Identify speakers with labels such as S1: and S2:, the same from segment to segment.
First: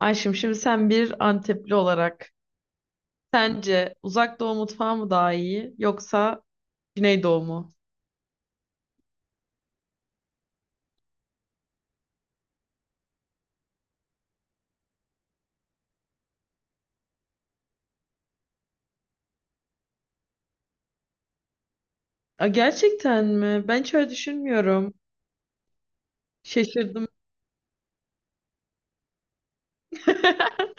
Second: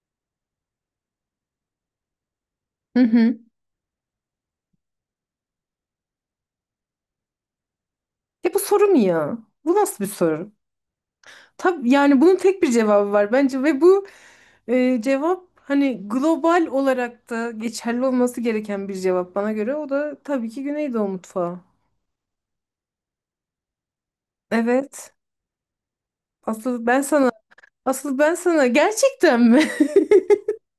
S1: Ayşem, şimdi sen bir Antepli olarak
S2: Hı hı.
S1: sence Uzak Doğu mutfağı mı daha iyi yoksa Güneydoğu mu?
S2: Bu soru mu ya? Bu nasıl bir soru? Tabii yani bunun tek bir cevabı var bence ve bu cevap hani global olarak da geçerli olması gereken bir cevap bana göre. O da tabii ki Güneydoğu mutfağı.
S1: Aa, gerçekten mi? Ben hiç öyle düşünmüyorum.
S2: Evet. Asıl ben
S1: Şaşırdım.
S2: sana, asıl ben sana gerçekten mi?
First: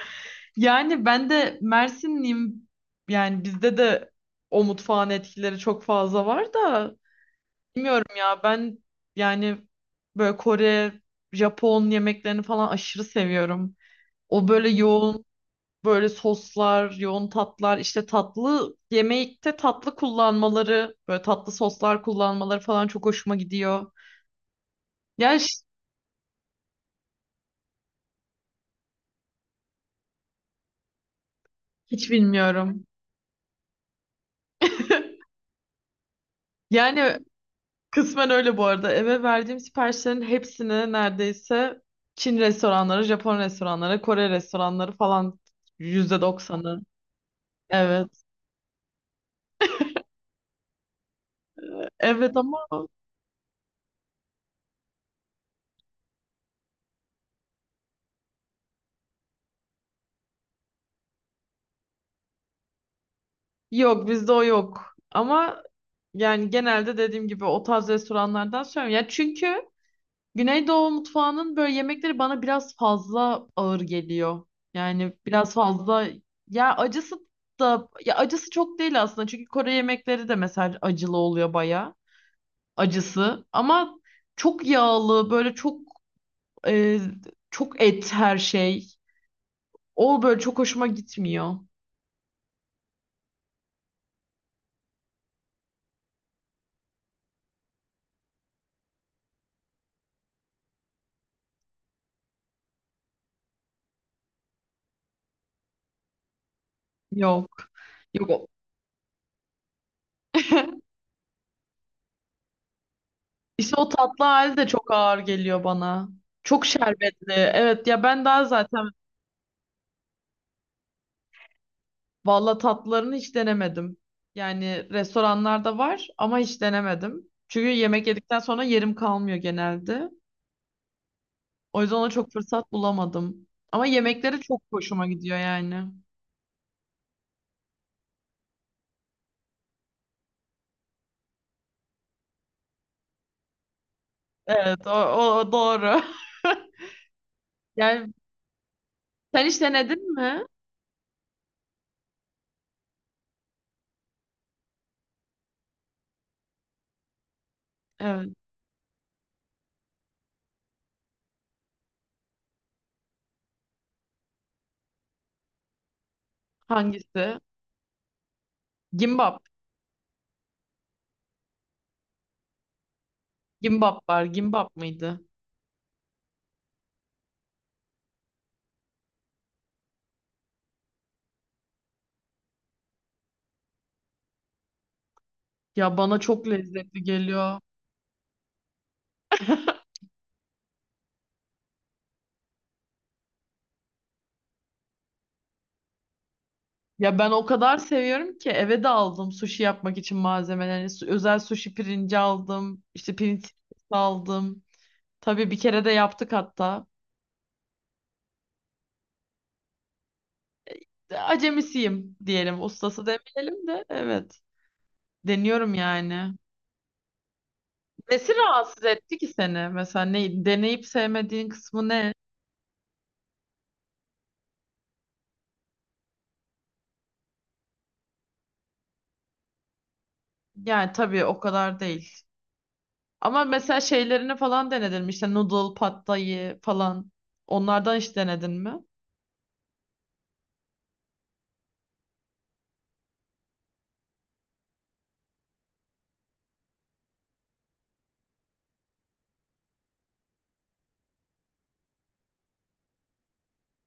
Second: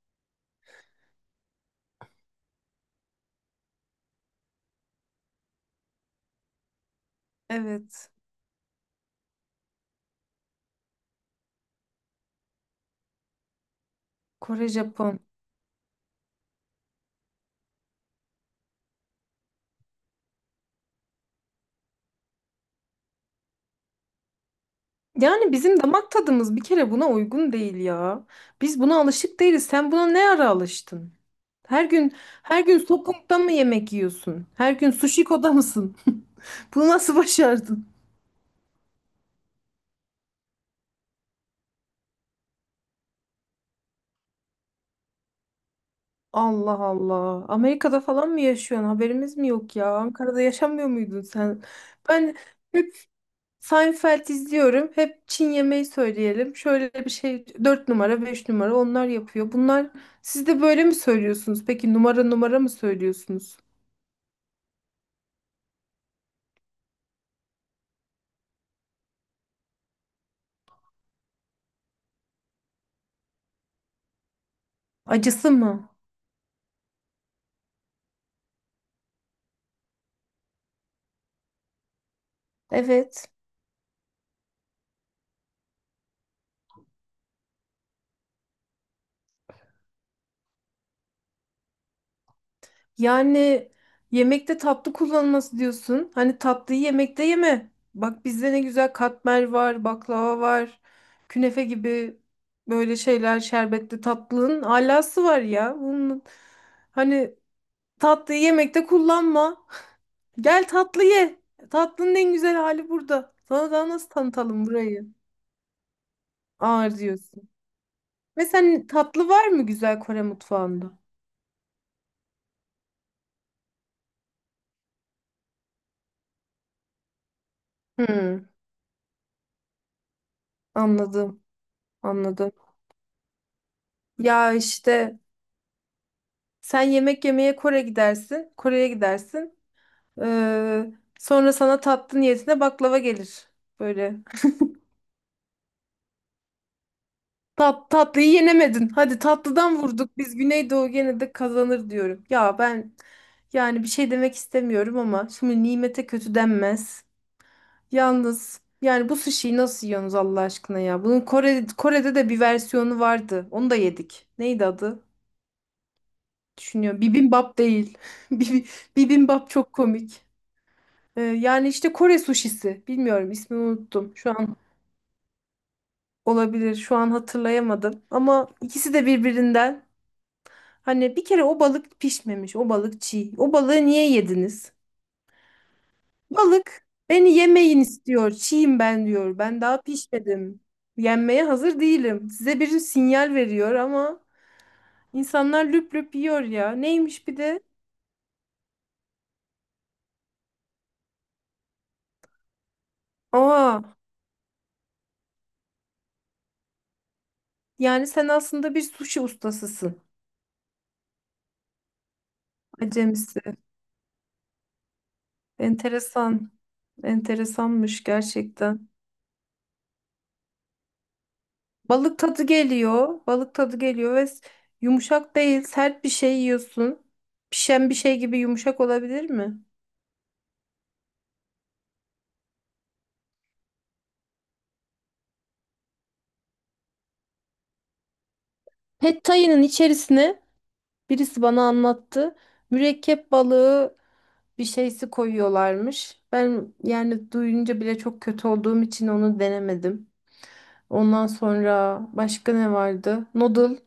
S1: Yani ben de Mersinliyim. Yani bizde de o mutfağın etkileri çok fazla var da
S2: Evet.
S1: bilmiyorum ya ben, yani böyle Kore, Japon yemeklerini falan aşırı seviyorum. O
S2: Kore,
S1: böyle
S2: Japon.
S1: yoğun, böyle soslar, yoğun tatlar, işte tatlı yemekte tatlı kullanmaları, böyle tatlı soslar kullanmaları falan çok hoşuma gidiyor. Ya
S2: Yani
S1: hiç
S2: bizim damak tadımız bir kere buna uygun değil ya. Biz buna alışık değiliz. Sen buna ne ara alıştın? Her
S1: hiç
S2: gün her gün
S1: bilmiyorum.
S2: sokakta mı yemek yiyorsun? Her gün sushiko'da mısın? Bunu nasıl
S1: Yani
S2: başardın?
S1: kısmen öyle bu arada. Eve verdiğim siparişlerin hepsini neredeyse Çin restoranları, Japon restoranları, Kore restoranları falan, yüzde
S2: Allah
S1: doksanı.
S2: Allah. Amerika'da
S1: Evet.
S2: falan mı yaşıyorsun? Haberimiz mi yok ya? Ankara'da yaşamıyor muydun sen? Ben
S1: Evet, ama
S2: hep Seinfeld izliyorum. Hep Çin yemeği söyleyelim. Şöyle bir şey 4 numara, 5 numara onlar yapıyor. Bunlar siz de böyle mi söylüyorsunuz? Peki numara numara mı söylüyorsunuz?
S1: yok, bizde o yok. Ama yani genelde dediğim gibi o tarz restoranlardan söylüyorum. Ya çünkü Güneydoğu mutfağının böyle yemekleri bana biraz fazla ağır geliyor. Yani
S2: Acısı
S1: biraz
S2: mı?
S1: fazla, ya acısı da, ya acısı çok değil aslında. Çünkü Kore yemekleri de mesela acılı oluyor bayağı.
S2: Evet.
S1: Acısı, ama çok yağlı, böyle çok, e, çok et her şey. O böyle çok hoşuma gitmiyor.
S2: Yani yemekte tatlı kullanılması diyorsun. Hani tatlıyı yemekte yeme. Bak bizde ne güzel katmer var, baklava var, künefe gibi böyle şeyler, şerbetli tatlının alası var ya. Hani
S1: Yok. Yok.
S2: tatlıyı yemekte kullanma. Gel tatlı ye. Tatlının en güzel hali burada. Sana
S1: İşte
S2: daha
S1: o
S2: nasıl
S1: tatlı hali
S2: tanıtalım
S1: de çok
S2: burayı?
S1: ağır geliyor bana. Çok
S2: Ağır
S1: şerbetli.
S2: diyorsun.
S1: Evet, ya ben daha
S2: Ve
S1: zaten.
S2: sen, tatlı var mı güzel Kore mutfağında?
S1: Valla tatlılarını hiç denemedim. Yani restoranlarda var ama hiç denemedim. Çünkü yemek yedikten
S2: Hmm,
S1: sonra yerim kalmıyor genelde.
S2: anladım.
S1: O yüzden ona çok
S2: Anladım.
S1: fırsat bulamadım. Ama yemekleri
S2: Ya
S1: çok hoşuma
S2: işte
S1: gidiyor yani.
S2: sen yemek yemeye Kore gidersin, Kore'ye gidersin. Ee, sonra sana tatlı niyetine baklava gelir. Böyle.
S1: Evet, o doğru. Yani
S2: Tatlıyı yenemedin. Hadi
S1: sen hiç
S2: tatlıdan
S1: denedin
S2: vurduk. Biz
S1: mi?
S2: Güneydoğu gene de kazanır diyorum. Ya ben yani bir şey demek istemiyorum ama şimdi nimete kötü denmez.
S1: Evet.
S2: Yalnız yani bu sushi'yi nasıl yiyorsunuz Allah aşkına ya? Bunun Kore, Kore'de de bir versiyonu vardı. Onu da yedik. Neydi adı? Düşünüyorum.
S1: Hangisi?
S2: Bibimbap değil. Bibi-
S1: Gimbap.
S2: Bibimbap çok komik. Yani işte Kore suşisi. Bilmiyorum, ismini
S1: Gimbap
S2: unuttum.
S1: var.
S2: Şu an
S1: Gimbap mıydı?
S2: olabilir. Şu an hatırlayamadım. Ama ikisi de birbirinden. Hani bir kere o balık pişmemiş. O balık çiğ. O balığı niye yediniz?
S1: Ya bana çok
S2: Balık
S1: lezzetli
S2: beni
S1: geliyor.
S2: yemeyin istiyor. Çiğim ben diyor. Ben daha pişmedim. Yenmeye hazır değilim. Size bir sinyal veriyor ama insanlar lüp lüp yiyor ya.
S1: Ya
S2: Neymiş
S1: ben
S2: bir
S1: o
S2: de?
S1: kadar seviyorum ki eve de aldım sushi yapmak için malzemeleri. Özel sushi pirinci aldım. İşte pirinç
S2: Aa,
S1: aldım. Tabii bir kere de yaptık hatta.
S2: yani sen aslında bir sushi ustasısın.
S1: Acemisiyim diyelim. Ustası
S2: Acemisi.
S1: demeyelim de, evet. Deniyorum yani.
S2: Enteresan. Enteresanmış
S1: Nesi rahatsız
S2: gerçekten.
S1: etti ki seni? Mesela ne, deneyip sevmediğin kısmı ne?
S2: Balık tadı geliyor. Yumuşak değil, sert bir şey yiyorsun. Pişen bir şey gibi yumuşak olabilir mi?
S1: Yani tabii o kadar değil. Ama mesela şeylerini falan denedin mi? İşte noodle, pad thai falan. Onlardan hiç denedin mi?
S2: Pad Thai'nin içerisine birisi bana anlattı. Mürekkep balığı bir şeysi koyuyorlarmış. Ben yani duyunca bile çok kötü olduğum için onu denemedim. Ondan sonra başka ne vardı? Noodle.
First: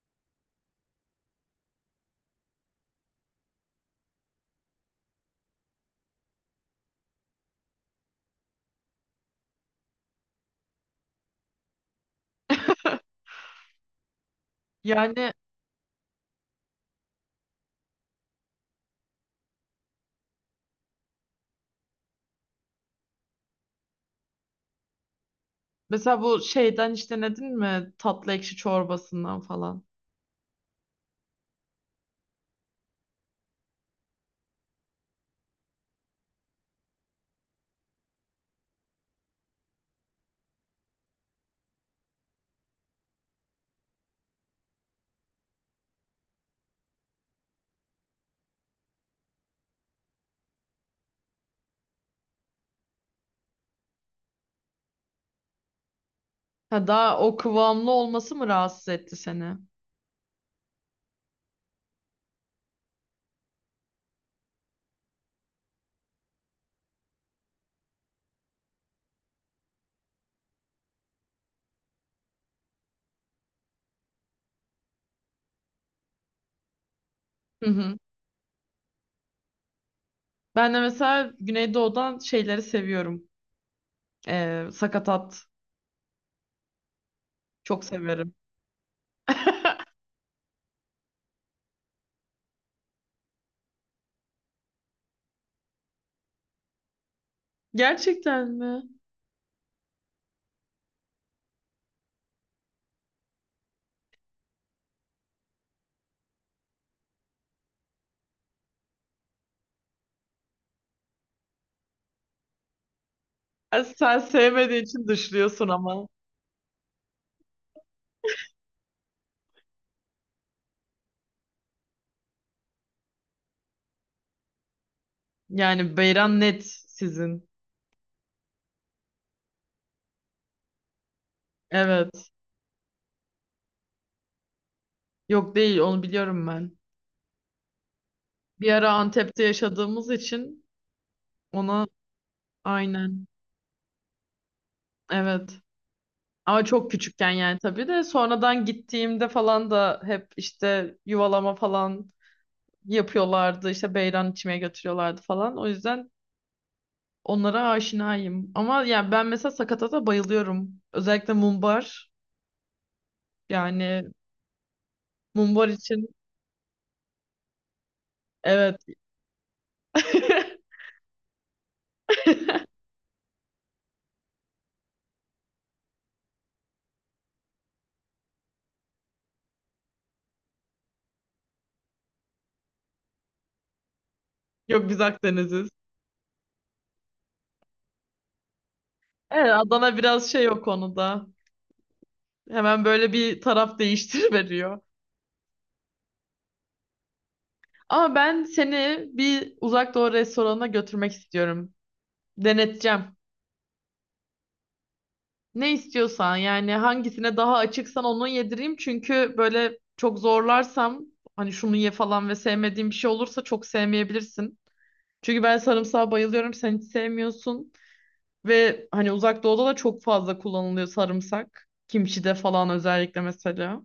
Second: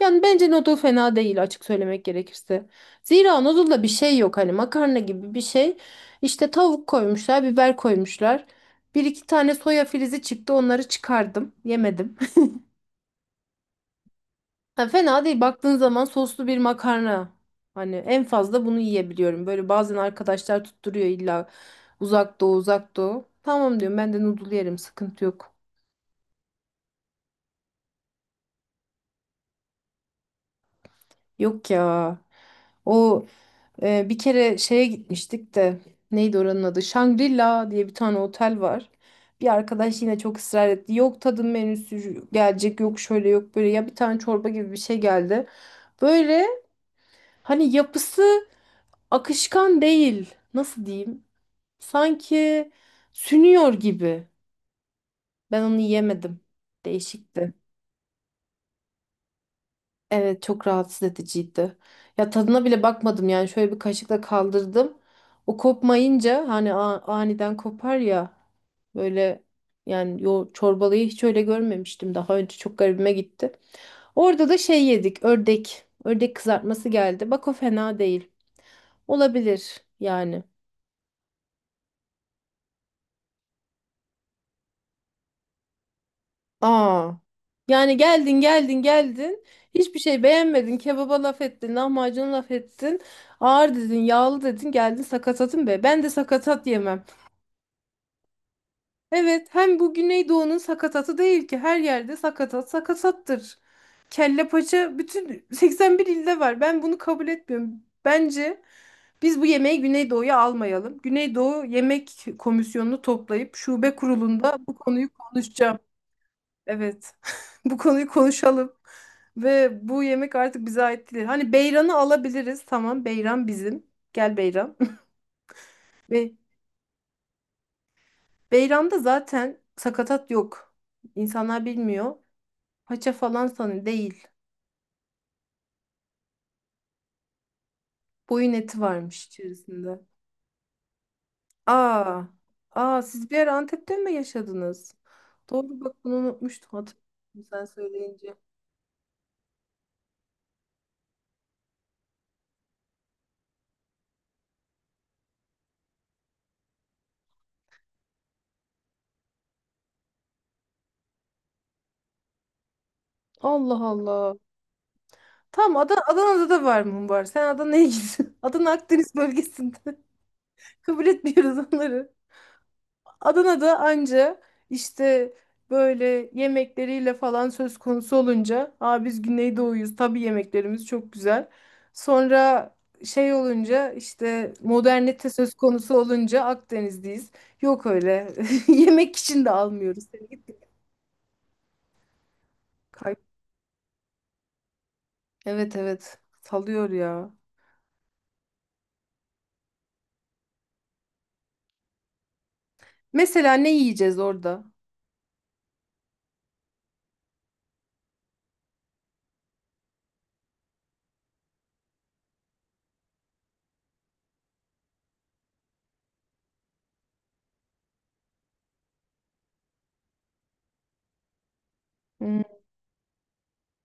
S2: Yani bence noodle fena değil, açık söylemek gerekirse. Zira noodle'da bir şey yok, hani makarna gibi bir şey. İşte tavuk koymuşlar, biber koymuşlar. Bir iki tane soya filizi çıktı, onları çıkardım, yemedim. Ha, fena
S1: Yani
S2: değil baktığın zaman, soslu bir makarna. Hani en fazla bunu yiyebiliyorum. Böyle bazen arkadaşlar tutturuyor illa uzak doğu uzak doğu. Tamam diyorum, ben de noodle yerim, sıkıntı yok.
S1: mesela bu şeyden hiç denedin mi? Tatlı ekşi çorbasından falan.
S2: Yok ya. O bir kere şeye gitmiştik de neydi oranın adı? Shangri-La diye bir tane otel var. Bir arkadaş yine çok ısrar etti. Yok tadım menüsü gelecek, yok şöyle, yok böyle, ya bir tane çorba gibi bir şey geldi. Böyle hani yapısı akışkan değil. Nasıl diyeyim? Sanki sünüyor gibi. Ben onu yemedim.
S1: Ha, daha o
S2: Değişikti.
S1: kıvamlı olması mı rahatsız etti seni?
S2: Evet, çok rahatsız ediciydi. Ya tadına bile bakmadım, yani şöyle bir kaşıkla kaldırdım. O kopmayınca, hani aniden kopar ya böyle, yani yo, çorbalıyı hiç öyle görmemiştim daha önce, çok garibime gitti. Orada da şey yedik, ördek. Ördek kızartması geldi. Bak o
S1: Hı hı.
S2: fena değil. Olabilir yani.
S1: Ben de mesela Güneydoğu'dan şeyleri seviyorum. Sakatat.
S2: Aa.
S1: Çok
S2: Yani
S1: severim.
S2: geldin hiçbir şey beğenmedin, kebaba laf ettin, lahmacuna laf ettin, ağır dedin, yağlı dedin, geldin sakatatın, be ben de sakatat yemem.
S1: Gerçekten mi?
S2: Evet, hem bu Güneydoğu'nun sakatatı değil ki, her yerde sakatat sakatattır. Kelle paça bütün 81 ilde var, ben bunu kabul etmiyorum. Bence biz bu yemeği Güneydoğu'ya almayalım. Güneydoğu Yemek Komisyonu'nu toplayıp
S1: Ha,
S2: şube
S1: sen
S2: kurulunda bu
S1: sevmediğin için
S2: konuyu
S1: dışlıyorsun
S2: konuşacağım.
S1: ama.
S2: Evet. Bu konuyu konuşalım. Ve bu yemek artık bize ait değil. Hani beyranı alabiliriz. Tamam, beyran bizim. Gel beyran.
S1: Yani
S2: Ve
S1: beyran net sizin.
S2: beyranda zaten sakatat yok. İnsanlar bilmiyor.
S1: Evet.
S2: Paça falan sanı değil.
S1: Yok, değil, onu biliyorum ben.
S2: Boyun
S1: Bir
S2: eti
S1: ara
S2: varmış
S1: Antep'te
S2: içerisinde.
S1: yaşadığımız için ona,
S2: Aa. Aa,
S1: aynen.
S2: siz bir yer Antep'te mi yaşadınız?
S1: Evet.
S2: Doğru, bak bunu
S1: Ama
S2: unutmuştum,
S1: çok küçükken,
S2: hatırladım
S1: yani
S2: sen
S1: tabii de
S2: söyleyince.
S1: sonradan gittiğimde falan da hep işte yuvalama falan yapıyorlardı. İşte beyran içmeye götürüyorlardı falan. O yüzden onlara aşinayım. Ama yani ben mesela sakatata bayılıyorum. Özellikle mumbar.
S2: Allah
S1: Yani
S2: Allah.
S1: mumbar için
S2: Adana'da da var mı, var? Sen Adana'ya git. Adana
S1: evet.
S2: Akdeniz bölgesinde. Kabul etmiyoruz onları. Adana'da anca işte böyle yemekleriyle falan söz konusu olunca, aa, biz Güneydoğuyuz tabii, yemeklerimiz çok güzel. Sonra şey olunca, işte
S1: Yok, biz
S2: modernite söz
S1: Akdeniz'iz.
S2: konusu olunca Akdeniz'deyiz. Yok öyle, yemek için
S1: Evet,
S2: de
S1: Adana
S2: almıyoruz. Seni
S1: biraz
S2: git
S1: şey o
S2: git
S1: konuda. Hemen böyle
S2: kay-
S1: bir taraf değiştir veriyor.
S2: Evet evet salıyor ya.
S1: Ama ben seni bir uzak doğu restoranına götürmek istiyorum. Deneteceğim.
S2: Mesela ne yiyeceğiz orada?
S1: Ne istiyorsan, yani hangisine daha açıksan onu yedireyim. Çünkü böyle çok zorlarsam, hani şunu ye falan, ve sevmediğim bir şey olursa çok sevmeyebilirsin. Çünkü ben sarımsağa bayılıyorum, sen hiç sevmiyorsun. Ve hani uzak doğuda da çok fazla kullanılıyor sarımsak. Kimçide
S2: Hmm,
S1: falan özellikle mesela.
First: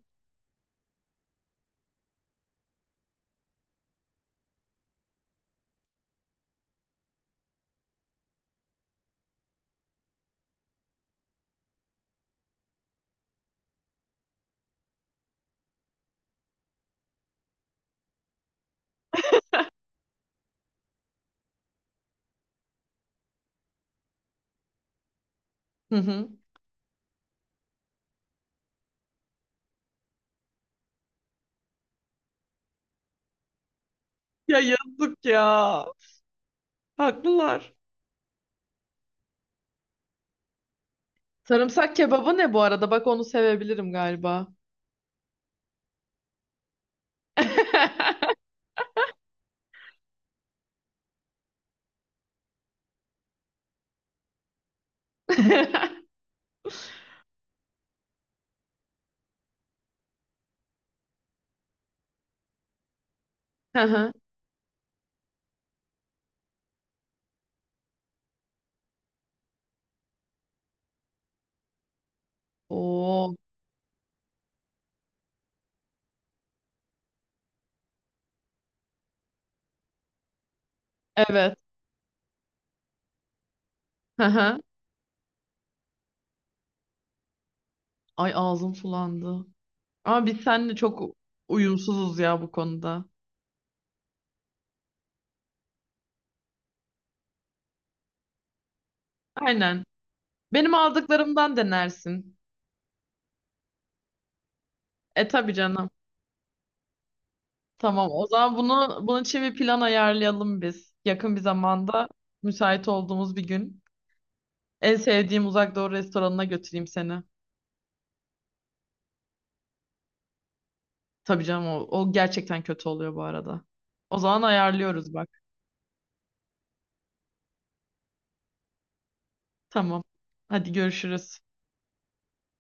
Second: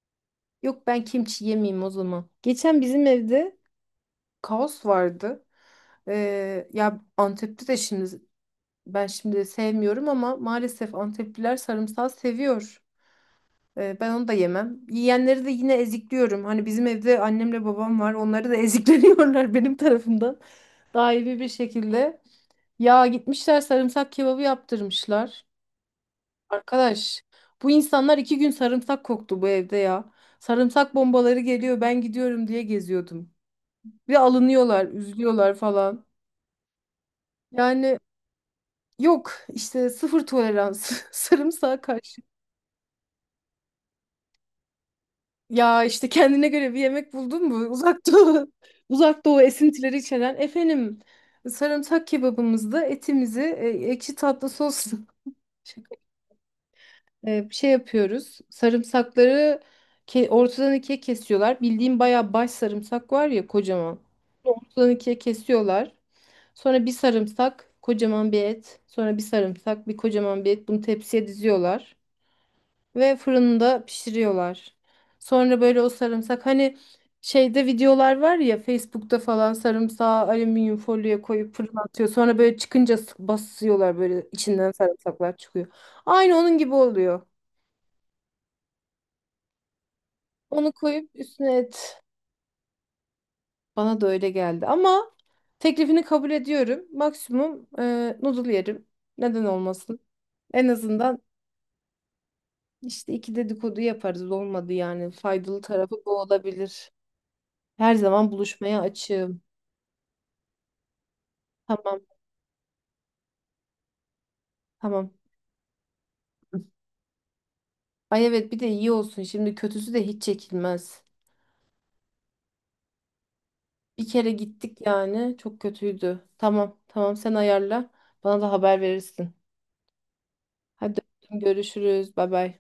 S2: yok ben kimçi yemeyeyim o zaman. Geçen bizim evde kaos vardı. Ya Antep'te de şimdi ben şimdi sevmiyorum ama maalesef Antepliler sarımsağı seviyor. Ben onu da yemem. Yiyenleri de yine ezikliyorum. Hani bizim evde annemle babam var. Onları da ezikleniyorlar benim tarafımdan. Daimi bir şekilde. Ya gitmişler sarımsak kebabı yaptırmışlar.
S1: Hı hı.
S2: Arkadaş, bu insanlar iki gün sarımsak koktu bu evde ya. Sarımsak bombaları geliyor, ben gidiyorum diye geziyordum. Bir
S1: Ya
S2: alınıyorlar,
S1: yazık ya.
S2: üzülüyorlar falan.
S1: Haklılar.
S2: Yani Yok işte sıfır tolerans sarımsağa
S1: Sarımsak
S2: karşı.
S1: kebabı ne bu arada? Bak onu sevebilirim galiba.
S2: Ya işte kendine göre bir yemek buldun mu? Uzak Doğu, Uzak Doğu esintileri içeren efendim sarımsak kebabımızda etimizi ekşi tatlı sosla şey yapıyoruz. Sarımsakları ortadan ikiye kesiyorlar. Bildiğim bayağı baş sarımsak var ya,
S1: Hı
S2: kocaman.
S1: hı.
S2: Ortadan ikiye kesiyorlar. Sonra bir sarımsak, kocaman bir et. Sonra bir sarımsak, bir kocaman bir et. Bunu tepsiye diziyorlar. Ve
S1: Oo,
S2: fırında pişiriyorlar. Sonra böyle o sarımsak, hani şeyde videolar var ya Facebook'ta falan, sarımsağı alüminyum folyoya koyup
S1: evet.
S2: fırına atıyor. Sonra böyle çıkınca basıyorlar,
S1: Hı
S2: böyle
S1: hı.
S2: içinden sarımsaklar çıkıyor. Aynı onun gibi oluyor.
S1: Ay ağzım sulandı. Ama biz
S2: Onu
S1: seninle çok
S2: koyup üstüne et.
S1: uyumsuzuz ya bu konuda.
S2: Bana da öyle geldi ama teklifini kabul ediyorum. Maksimum noodle yerim. Neden
S1: Aynen.
S2: olmasın? En
S1: Benim
S2: azından
S1: aldıklarımdan denersin.
S2: işte iki dedikodu yaparız, olmadı yani.
S1: E tabii
S2: Faydalı
S1: canım.
S2: tarafı bu olabilir. Her
S1: Tamam, o
S2: zaman
S1: zaman
S2: buluşmaya
S1: bunun
S2: açığım.
S1: için bir plan ayarlayalım biz. Yakın bir
S2: Tamam,
S1: zamanda müsait olduğumuz bir gün. En
S2: tamam.
S1: sevdiğim Uzak Doğu restoranına götüreyim seni.
S2: Ay evet, bir de iyi olsun. Şimdi kötüsü de hiç çekilmez.
S1: Tabii canım, o gerçekten kötü oluyor bu arada.
S2: Bir
S1: O
S2: kere
S1: zaman
S2: gittik
S1: ayarlıyoruz bak.
S2: yani çok kötüydü. Tamam, tamam sen ayarla. Bana da haber verirsin.
S1: Tamam. Hadi
S2: Hadi
S1: görüşürüz.
S2: öptüm, görüşürüz. Bay bay.